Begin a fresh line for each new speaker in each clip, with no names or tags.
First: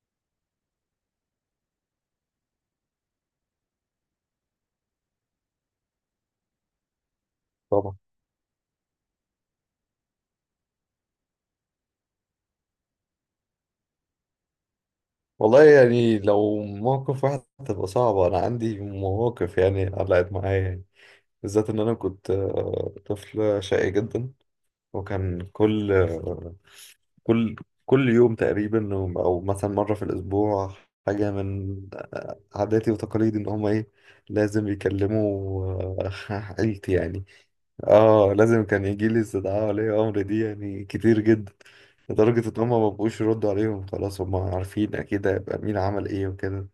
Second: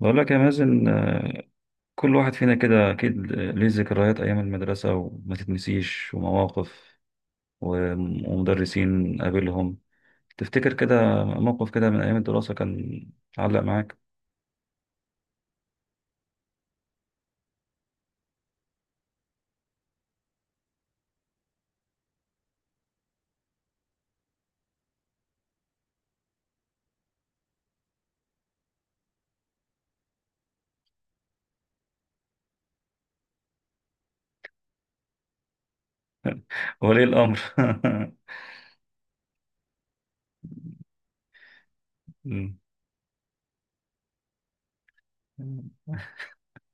بقول لك يا مازن، كل واحد فينا كده أكيد ليه ذكريات أيام المدرسة وما تتنسيش، ومواقف
طبعا.
ومدرسين قابلهم. تفتكر كده موقف كده من أيام الدراسة كان علق معاك؟
والله يعني لو موقف واحد تبقى صعبة، أنا عندي مواقف يعني علقت معايا يعني. بالذات إن أنا كنت طفل شقي جدا. وكان كل آه، كل كل يوم تقريبا أو مثلا مرة في الأسبوع، حاجة من عاداتي وتقاليدي إن هما إيه، لازم يكلموا آه، عيلتي
ولي
يعني.
الأمر.
اه، لازم كان يجي لي استدعاء ولي امر دي يعني كتير جدا، لدرجة
مم.
ان هم ما بقوش يردوا عليهم خلاص، هم عارفين اكيد هيبقى مين عمل ايه وكده.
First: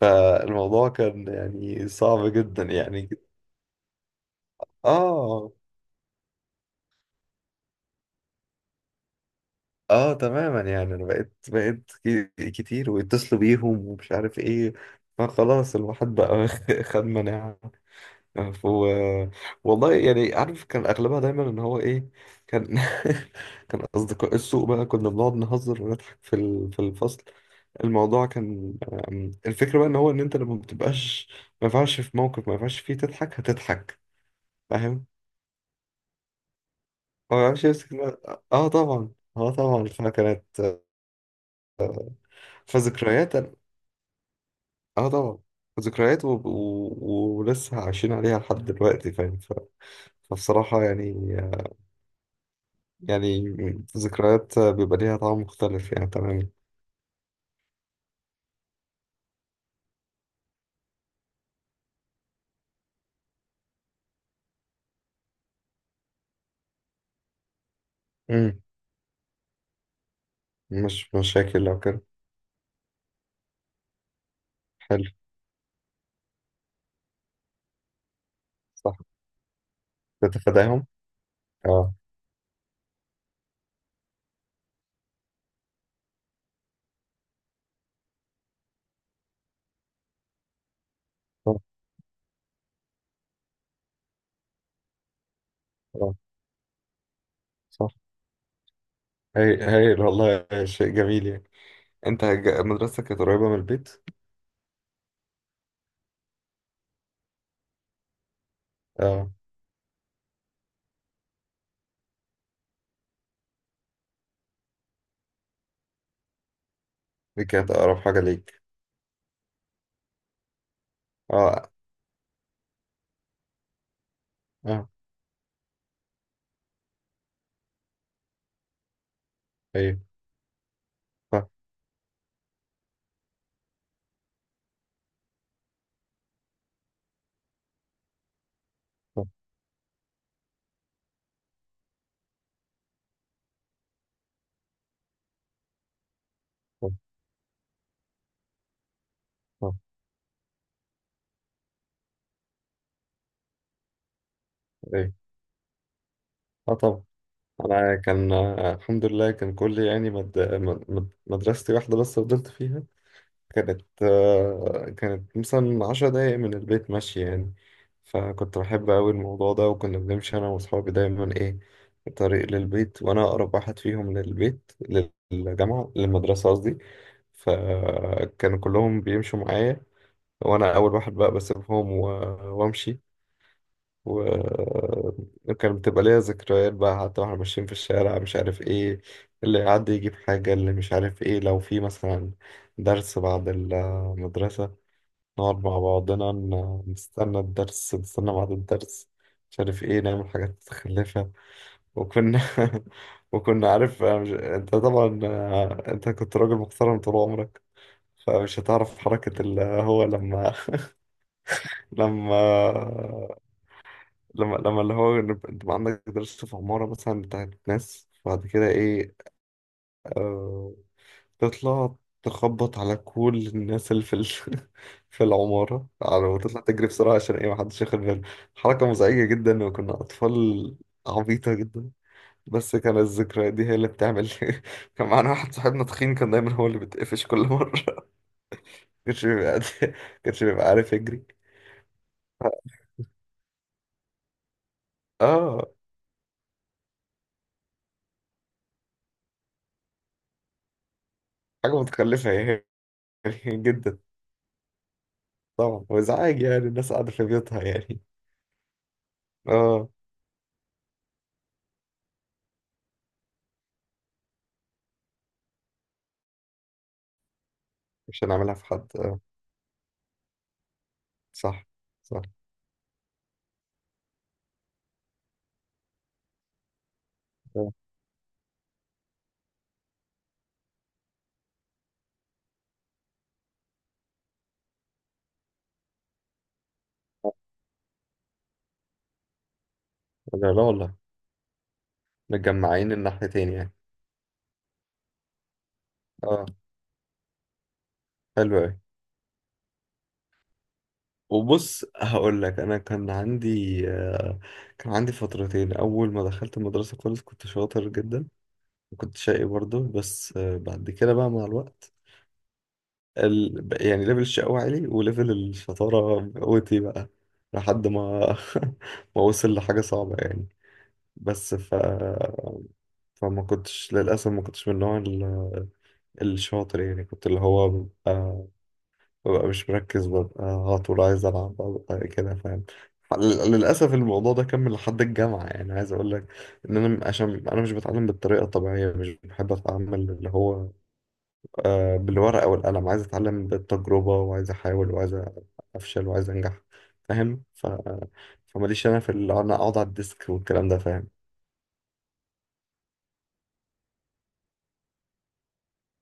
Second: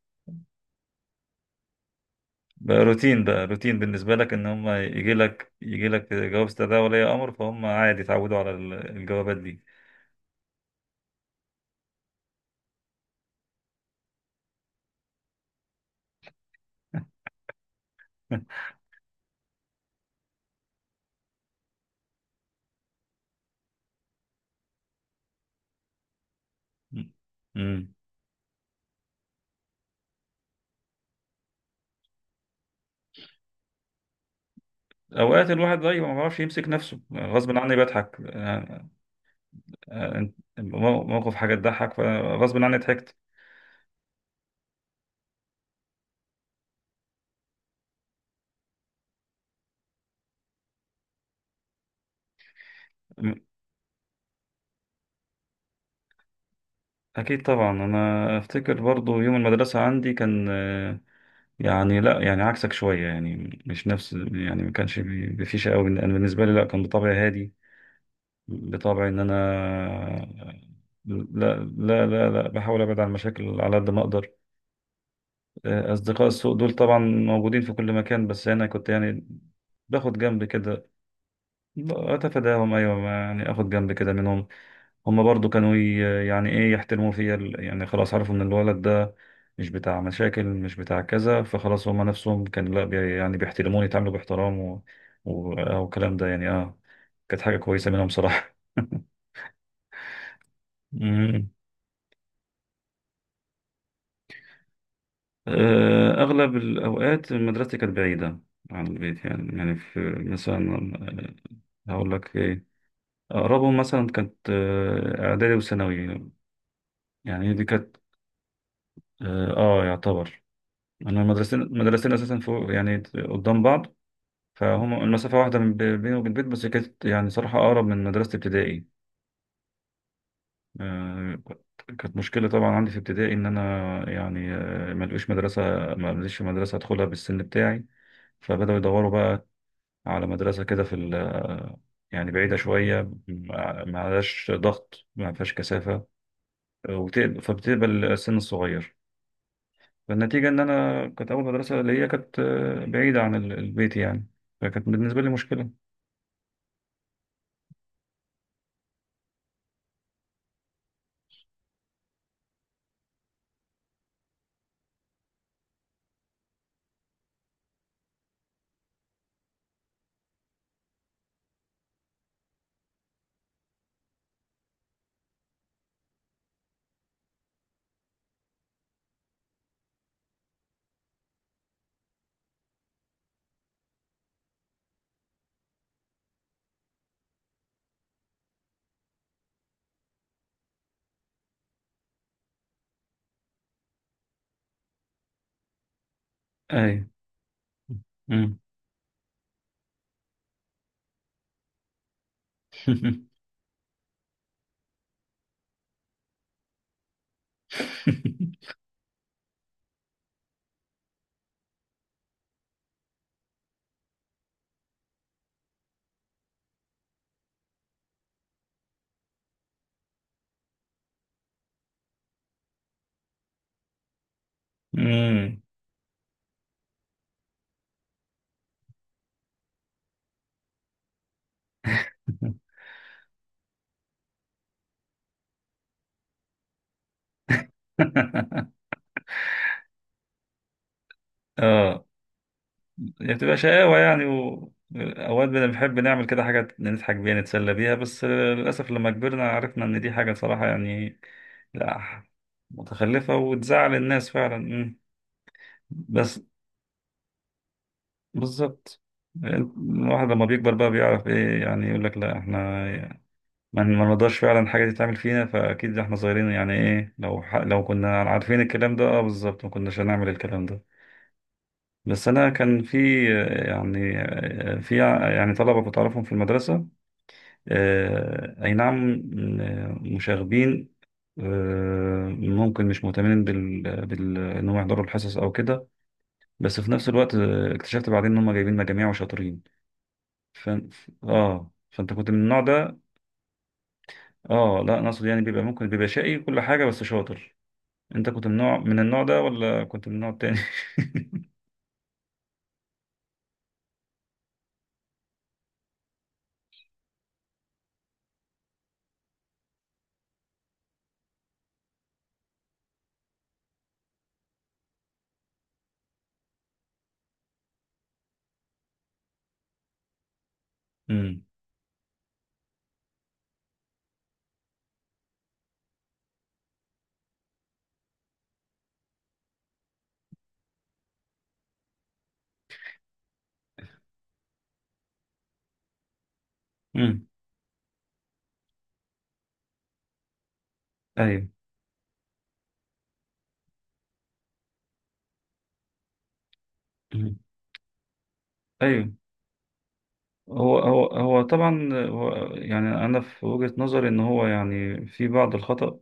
فالموضوع كان يعني صعب جدا
بقى
يعني.
روتين، بقى روتين بالنسبة لك إن هم يجي لك
اه
يجي لك جواب استدعاء ولي أمر، فهم عادي اتعودوا على الجوابات دي.
اه تماما، يعني انا بقيت كتير ويتصلوا بيهم ومش عارف ايه، فخلاص الواحد بقى خد مناعة. ف- و... والله يعني عارف كان اغلبها دايما ان هو ايه، كان كان اصدقاء السوق بقى، كنا بنقعد نهزر ونضحك في الفصل.
مم.
الموضوع كان الفكره بقى ان هو ان انت لما بتبقاش، ما ينفعش في موقف ما ينفعش فيه تضحك، هتضحك، فاهم.
اوقات الواحد بقى ما بيعرفش يمسك نفسه،
هو ما
غصب
يعرفش
عني
يمسك
بضحك.
بقى. اه طبعا، اه طبعا
آه،
فكانت.
موقف حاجة تضحك، فغصب عني ضحكت.
فذكريات أنا- اه طبعا، ذكريات ولسه عايشين عليها لحد دلوقتي فاهم. فبصراحه يعني، يعني
م-
ذكريات بيبقى ليها طعم مختلف يعني. تمام.
أكيد طبعا. أنا أفتكر برضو يوم المدرسة عندي كان يعني لا، يعني عكسك شوية يعني، مش نفس، يعني ما كانش بفيشة أوي. أنا بالنسبة لي لا، كان بطبعي هادي،
مم.
بطبعي إن أنا
مش
لا،
مشاكل لو كده.
لا، لا، لا، بحاول أبعد عن المشاكل على قد ما أقدر.
حلو.
أصدقاء السوء دول طبعا موجودين في كل مكان، بس أنا كنت
صح.
يعني باخد جنب كده.
بتتفاداهم اه.
أتفاداهم، أيوة، يعني آخد جنب كده منهم. هما برضو كانوا يعني ايه يحترموا فيا، يعني خلاص عرفوا ان الولد ده مش بتاع مشاكل مش بتاع كذا،
صح
فخلاص هما نفسهم كان لا بي يعني بيحترموني، يتعاملوا باحترام، و... و... آه،
اه.
والكلام ده يعني اه كانت حاجة كويسة
صح.
منهم صراحة.
هاي، هايل والله، شيء جميل
مم.
يعني. انت مدرستك كانت قريبة من البيت؟
أغلب الأوقات مدرستي كانت بعيدة عن البيت
اه
يعني. يعني في مثلا هقول لك إيه، أقربهم مثلا كانت إعدادي وثانوي.
دي
يعني دي
كانت
كانت
اقرب حاجة ليك.
يعتبر، انا المدرستين
اه
المدرستين اساسا فوق يعني، قدام بعض.
اه
فهم المسافه واحده من بيني وبين البيت، بس كانت يعني صراحه اقرب من مدرسه ابتدائي.
ايوه.
آه،
صح
كانت كانت مشكله طبعا عندي في ابتدائي ان انا يعني ما لقوش مدرسه، ما لقيتش مدرسه ادخلها بالسن بتاعي، فبداوا يدوروا
صح
بقى على مدرسه كده في يعني بعيده شويه، ما ما عليهاش ضغط، ما فيهاش كثافه،
صح
فبتقبل السن الصغير.
صح
فالنتيجة إن أنا كانت أول مدرسة ليا كانت بعيدة عن البيت يعني، فكانت
ايوه.
بالنسبة لي مشكلة.
اه طبعا، انا كان الحمد لله، كان كل يعني مدرستي واحدة بس فضلت فيها. كانت كانت مثلا 10 دقايق من البيت ماشية يعني. فكنت بحب أوي الموضوع ده، وكنا بنمشي أنا وأصحابي دايما إيه طريق للبيت، وأنا أقرب واحد فيهم للبيت، للجامعة، للمدرسة قصدي. فكانوا كلهم بيمشوا معايا، وأنا أول واحد بقى بسيبهم وأمشي. وكان بتبقى ليا ذكريات بقى، حتى واحنا ماشيين في الشارع مش عارف ايه اللي يعدي يجيب حاجة، اللي مش عارف ايه، لو في مثلا درس بعد المدرسة، نقعد مع بعضنا
أي.
نستنى الدرس، نستنى بعد
مم.
الدرس، مش عارف ايه، نعمل حاجات متخلفة. وكنا وكنا عارف، أنا مش... انت طبعا انت كنت راجل محترم طول عمرك، فمش هتعرف حركة اللي هو لما لما لما اللي هو إن انت بقى عندك دراسة في عمارة مثلا بتاعت ناس، بعد كده ايه، آه تطلع تخبط على كل الناس اللي في
مم.
العمارة، على وتطلع تجري بسرعة عشان ايه محدش ياخد باله. حركة مزعجة جدا، وكنا أطفال عبيطة جدا، بس كان الذكريات دي هي اللي بتعمل. كان معانا واحد صاحبنا تخين كان دايما هو اللي بيتقفش كل مرة. كانش بيبقى كانش بيبقى عارف يجري.
آه. هي بتبقى شقاوة يعني، أوقات
اه،
بنحب نعمل كده حاجة نضحك بيها نتسلى بيها، بس للأسف لما كبرنا عرفنا إن دي حاجة صراحة يعني،
حاجة
لا،
متخلفة يعني.
متخلفة وتزعل
جدا.
الناس فعلا. مم.
طبعا،
بس
وازعاج يعني الناس قاعدة في بيوتها يعني.
بالظبط،
اه
الواحد لما بيكبر بقى بيعرف ايه، يعني يقول لك لا، احنا ما نقدرش فعلا حاجة تتعمل فينا، فأكيد إحنا صغيرين يعني إيه، لو ح... لو كنا
مش هنعملها
عارفين
في حد
الكلام ده
اه.
أه بالظبط ما كناش هنعمل الكلام ده.
صح صح
بس أنا كان في يعني في يعني طلبة كنت أعرفهم في المدرسة،
آه.
أي نعم، مشاغبين، ممكن مش مهتمين إن هم يحضروا الحصص أو كده. بس في نفس الوقت اكتشفت بعدين إن هم جايبين مجاميع وشاطرين.
لا لا والله.
فأنت كنت من النوع
متجمعين
ده؟
الناحيتين يعني.
اه، لا، انا اقصد يعني بيبقى ممكن بيبقى شقي
اه
كل حاجه بس شاطر. انت كنت
حلو أوي.
من النوع ده، ولا كنت من النوع التاني؟
وبص هقول لك، انا كان عندي فترتين اول ما دخلت المدرسه خالص كنت شاطر جدا، وكنت شقي برضه، بس بعد كده بقى مع الوقت، يعني ليفل الشقاوة عالي وليفل الشطاره قوتي بقى، لحد ما ما وصل لحاجه صعبه يعني.
امم،
بس فما كنتش للأسف، ما كنتش من النوع الشاطر يعني، كنت اللي هو ببقى مش مركز، ببقى على طول عايز ألعب، ببقى كده فاهم. للأسف الموضوع ده كمل لحد الجامعة يعني، عايز أقول لك إن أنا
امم،
عشان أنا مش بتعلم بالطريقة الطبيعية، مش بحب أتعامل اللي هو
ايوه.
بالورقة والقلم، عايز أتعلم بالتجربة، وعايز أحاول، وعايز أفشل، وعايز أنجح
مم.
فاهم. فماليش أنا
ايوه،
في اللي أنا أقعد على الديسك والكلام
هو
ده
هو
فاهم.
هو طبعا، هو يعني. انا في وجهة نظري ان هو يعني في بعض الخطأ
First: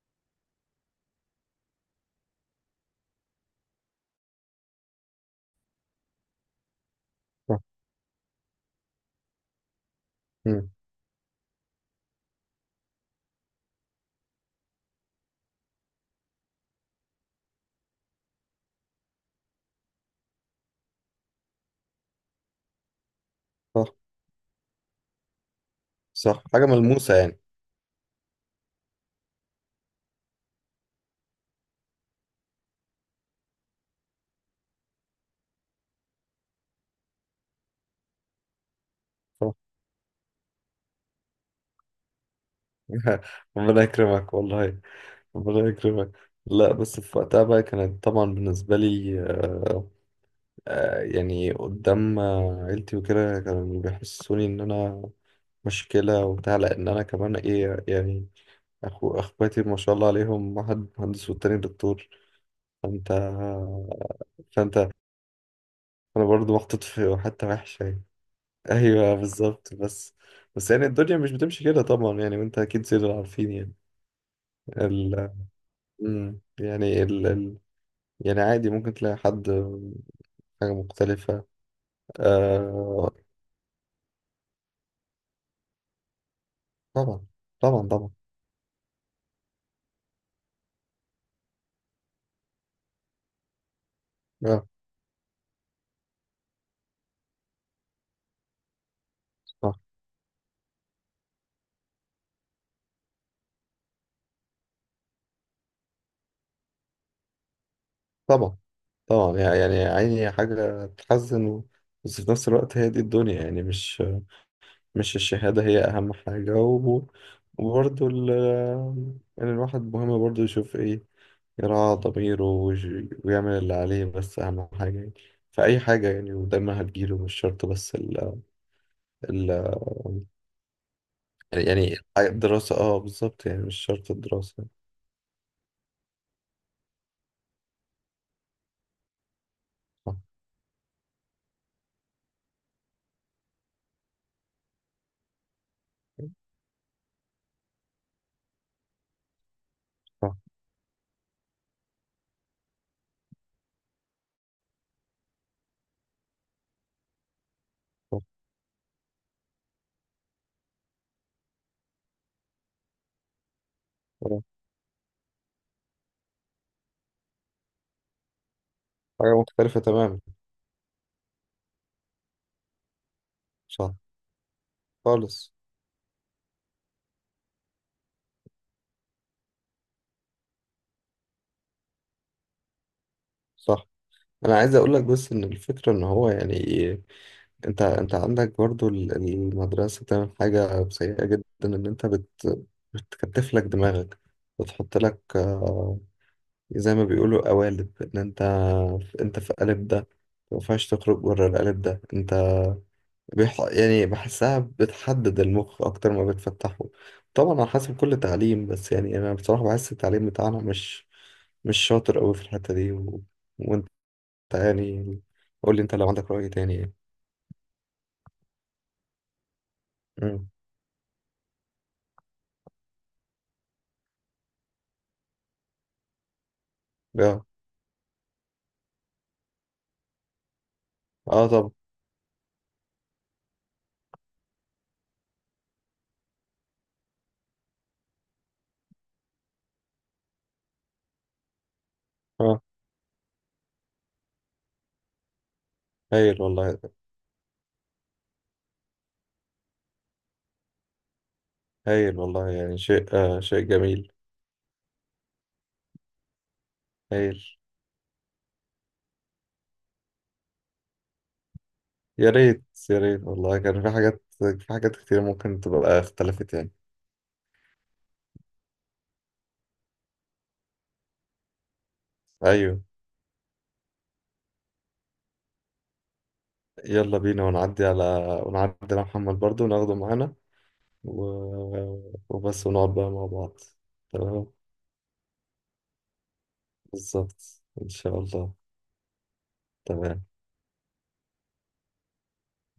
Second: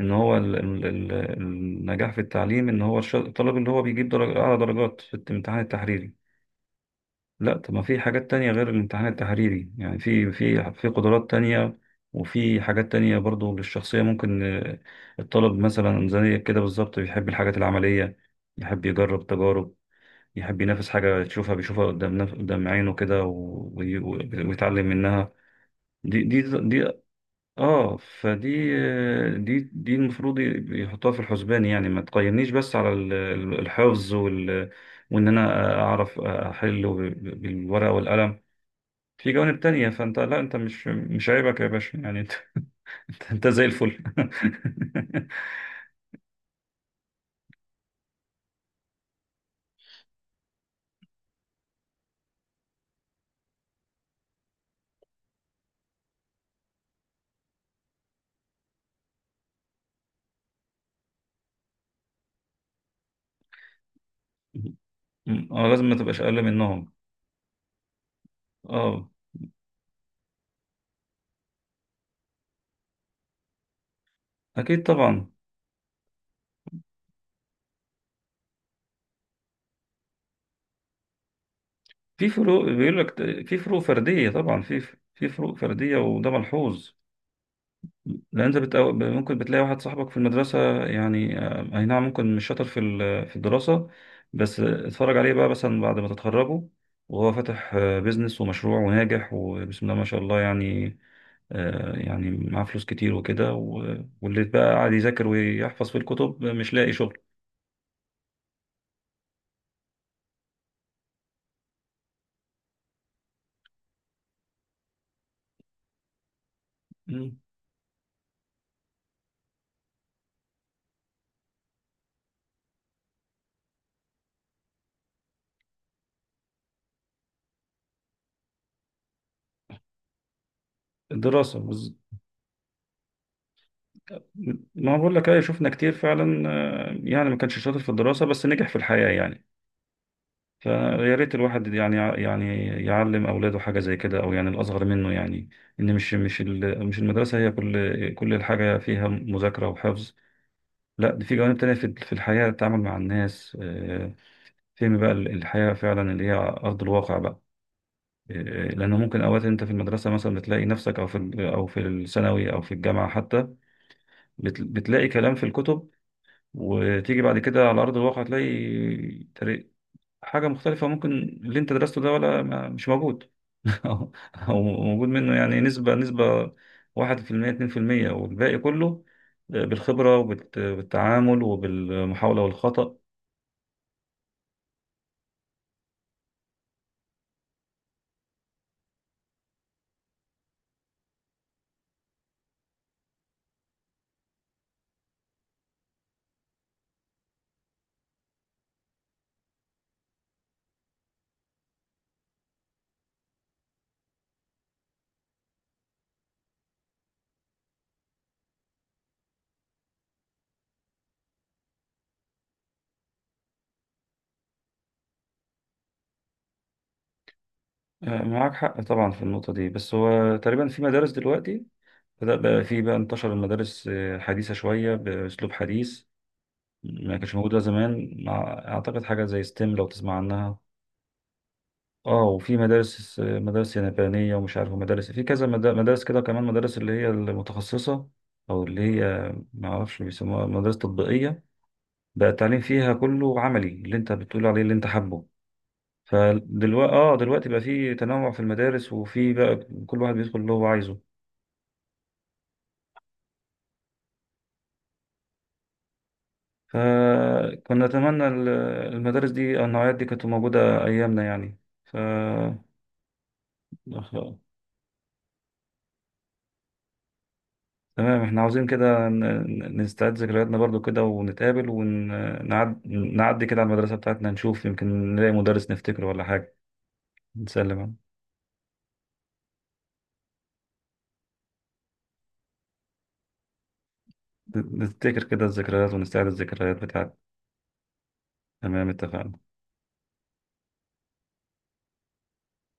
ان هو النجاح في التعليم ان هو الطالب اللي هو بيجيب درجة اعلى درجات في الامتحان التحريري. لا،
صح.
طب ما في حاجات تانية غير الامتحان التحريري يعني، في
مم.
في قدرات تانية، وفي حاجات تانية برضو للشخصية. ممكن الطالب مثلا زي كده بالظبط بيحب الحاجات العملية، يحب يجرب تجارب، يحب ينافس حاجة يشوفها بيشوفها قدام نف... قدام عينه كده،
صح.
ويتعلم منها. دي دي
صح، حاجة
دي
ملموسة يعني.
اه فدي آه، دي دي المفروض يحطها في الحسبان، يعني ما تقيمنيش بس على الحفظ، وان انا اعرف احله بالورقة والقلم. في جوانب تانية، فانت لا، انت مش عيبك يا باشا يعني، انت، انت زي
ربنا
الفل.
يكرمك والله، ربنا يكرمك. لا بس في وقتها بقى كانت طبعا بالنسبة لي يعني قدام عيلتي وكده كانوا بيحسوني إن أنا مشكلة وبتاع، لأن أنا كمان إيه يعني، أخو أخواتي ما شاء الله عليهم واحد مهندس والتاني دكتور. فأنت فأنت
اه، لازم ما تبقاش
أنا
اقل
برضو محطوط
منهم.
في حتة وحشة يعني.
اه،
أيوه بالظبط. بس يعني الدنيا مش بتمشي كده طبعا يعني، وأنت أكيد زي ما عارفين
اكيد
يعني.
طبعا،
مم. يعني يعني عادي ممكن تلاقي حد حاجة مختلفة.
في فروق بيقول
آه...
لك، في فروق فردية طبعا، في في فروق فردية وده ملحوظ.
طبعا طبعا طبعا.
لان انت بتقو... ممكن بتلاقي واحد صاحبك في المدرسه يعني، اي نعم، ممكن مش شاطر في في الدراسه، بس
آه.
اتفرج عليه بقى مثلا بعد ما تتخرجوا وهو فاتح بيزنس ومشروع وناجح
صح.
وبسم الله ما شاء الله يعني. يعني معاه فلوس كتير وكده، واللي بقى قاعد يذاكر ويحفظ في الكتب مش لاقي شغل.
طبعا طبعا يعني، يعني عيني حاجة تحزن، بس في نفس الوقت هي دي الدنيا يعني، مش مش الشهادة هي أهم حاجة، و...
مم.
وبرضه يعني الواحد مهم برضه يشوف إيه، يراعى ضميره، ويعمل اللي عليه، بس أهم حاجة يعني في أي حاجة يعني، ودايما هتجيله، مش شرط بس ال...
الدراسة بز...
يعني حاجة دراسة، اه بالظبط يعني، مش شرط الدراسة يعني.
ما بقول لك ايه، شفنا كتير فعلا يعني ما كانش شاطر في الدراسة بس نجح في الحياة يعني.
صح
فيا ريت الواحد يعني يعلم اولاده حاجه زي كده، او يعني الاصغر منه يعني، ان مش المدرسه هي كل الحاجه فيها مذاكره وحفظ.
صح
لا، دي في جوانب تانية، في في الحياه، التعامل مع الناس، فهم بقى الحياه فعلا اللي هي ارض الواقع بقى.
صح
لانه ممكن اوقات انت في المدرسه مثلا بتلاقي نفسك، او في او في الثانوي او في الجامعه حتى
صح.
بتلاقي كلام في الكتب، وتيجي بعد كده على ارض الواقع،
حاجة
تلاقي
مختلفة تماما.
حاجة مختلفة. ممكن اللي انت درسته ده ولا ما مش موجود،
صح.
او أو موجود منه
خالص.
يعني نسبة، نسبة 1% 2%، والباقي كله بالخبرة وبالتعامل وبالمحاولة والخطأ.
صح. أنا عايز أقول لك بس إن الفكرة إن هو يعني، أنت عندك برضو المدرسة بتعمل حاجة سيئة جدا، إن أنت بتكتف لك دماغك، بتحط لك زي ما بيقولوا قوالب، إن أنت في قالب ده ما ينفعش تخرج بره القالب ده، انت يعني بحسها بتحدد المخ أكتر ما بتفتحه. طبعا على حسب كل تعليم، بس يعني أنا بصراحة بحس التعليم بتاعنا مش شاطر أوي في الحتة دي، وأنت يعني قول لي أنت لو عندك رأي تاني يعني.
معاك حق طبعا في النقطة دي. بس هو
مم.
تقريبا في مدارس دلوقتي بدأ بقى في بقى انتشر المدارس، حديثة شوية بأسلوب حديث، ما كانش
آه.
موجودة زمان. مع أعتقد حاجة زي ستيم، لو تسمع عنها.
آه طب.
اه، وفي مدارس يابانية، ومش عارف مدارس في كذا مدارس كده كمان، مدارس اللي هي المتخصصة، أو اللي هي ما أعرفش بيسموها مدارس تطبيقية، بقى التعليم
آه.
فيها كله عملي، اللي أنت بتقول عليه اللي أنت حابه.
هايل والله،
فدلوقتي اه دلوقتي بقى في تنوع في المدارس، وفي بقى كل واحد بيدخل اللي هو عايزه.
هايل والله يعني، شيء شيء جميل. هايل.
فكنا نتمنى المدارس دي أو النوعيات دي كانت موجودة أيامنا يعني. ف
يا ريت، يا ريت والله كان في حاجات كتير ممكن تبقى اختلفت يعني.
تمام، احنا عاوزين كده نستعيد ذكرياتنا برضو كده، ونتقابل،
أيوه.
ونعدي كده على المدرسة بتاعتنا، نشوف يمكن نلاقي مدرس نفتكره ولا حاجة،
يلا بينا
نسلم
ونعدي على،
عليه.
ونعدي على محمد برضو وناخده معانا، و... وبس ونقعد بقى مع بعض. تمام.
نفتكر كده الذكريات، ونستعيد الذكريات بتاعتنا.
بالظبط إن شاء الله.
تمام، اتفقنا.
تمام.